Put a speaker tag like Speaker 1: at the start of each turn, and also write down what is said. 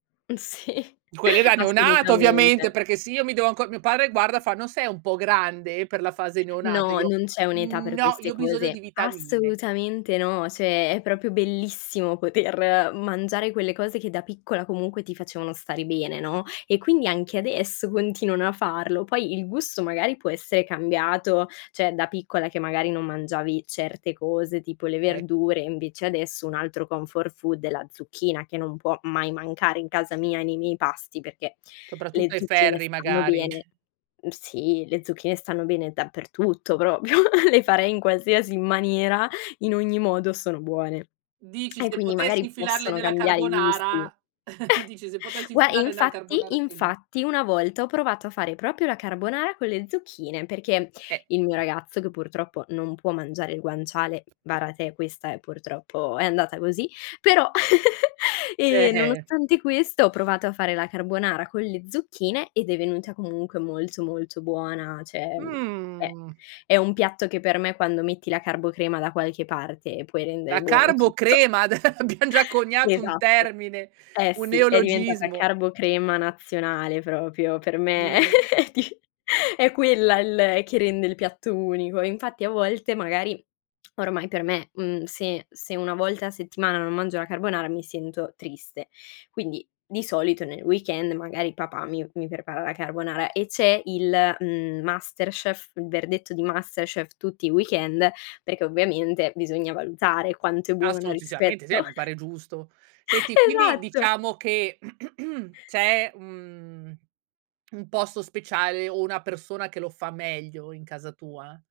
Speaker 1: Sì,
Speaker 2: Quelle da neonato ovviamente,
Speaker 1: assolutamente.
Speaker 2: perché se io mi devo anco mio padre, guarda, fa: "Non sei un po' grande per la fase neonato?" E
Speaker 1: No,
Speaker 2: io:
Speaker 1: non c'è un'età
Speaker 2: "Mhmm,
Speaker 1: per
Speaker 2: no,
Speaker 1: queste
Speaker 2: io ho bisogno di
Speaker 1: cose.
Speaker 2: vitamine."
Speaker 1: Assolutamente no, cioè è proprio bellissimo poter mangiare quelle cose che da piccola comunque ti facevano stare bene, no, e quindi anche adesso continuano a farlo. Poi il gusto magari può essere cambiato, cioè da piccola, che magari non mangiavi certe cose, tipo le
Speaker 2: Ec
Speaker 1: verdure e invece adesso un altro comfort food è la zucchina, che non può mai mancare in casa mia, nei miei pasti, perchè le
Speaker 2: Soprattutto ai
Speaker 1: zucchine
Speaker 2: ferri
Speaker 1: stanno
Speaker 2: magari.
Speaker 1: bene mhmm, sì, le zucchine stanno bene dappertutto proprio, le farei in qualsiasi maniera, in ogni modo sono buone.
Speaker 2: Dici:
Speaker 1: E
Speaker 2: "Se
Speaker 1: quindi
Speaker 2: potessi
Speaker 1: magari
Speaker 2: infilarle
Speaker 1: possono
Speaker 2: nella
Speaker 1: cambiare i gusti.
Speaker 2: carbonara" dici: "Se potessi
Speaker 1: Gua
Speaker 2: infilare nella
Speaker 1: infatti
Speaker 2: carbonara che li"
Speaker 1: infatti, una volta ho provato a fare proprio la carbonara con le zucchine, perché
Speaker 2: Eh.
Speaker 1: il mio ragazzo che purtroppo non può mangiare il guanciale vara te! Questa, eh, purtroppo è andata così, però ehm,
Speaker 2: Eh-eh.
Speaker 1: nonostante questo ho provato a fare la carbonara con le zucchine ed è venuta comunque molto, molto buona. Cioè, mhmm, è
Speaker 2: Mh.
Speaker 1: è un piatto che per me, quando metti la carbocrema da qualche parte, puoi rendere
Speaker 2: La
Speaker 1: buono tutto
Speaker 2: carbocrema?! Ade abbiam già coniato un
Speaker 1: Esatto.
Speaker 2: termine,
Speaker 1: Eh,
Speaker 2: un
Speaker 1: sì, è diventata
Speaker 2: neologismo.
Speaker 1: carbocrema nazionale proprio. Per me,
Speaker 2: Mh.
Speaker 1: è di è quella il che rende il piatto unico. Infatti a volte magari, ormai per me, mhmm, se se 1 volta a settimana non mangio la carbonara mi sento triste. Quindi di solito nel weekend, magari papà mi mi prepara la carbonara e c'è il, mhmm, masterchef, il verdetto di masterchef tutti i weekend, perché ovviamente bisogna valutare quanto è buona
Speaker 2: Assolutissimamente sì e
Speaker 1: rispetto
Speaker 2: mi pare giusto. Senti, quindi
Speaker 1: Esatto.
Speaker 2: diciamo che c'è un mhmm, un posto speciale o una persona che lo fa meglio in casa tua?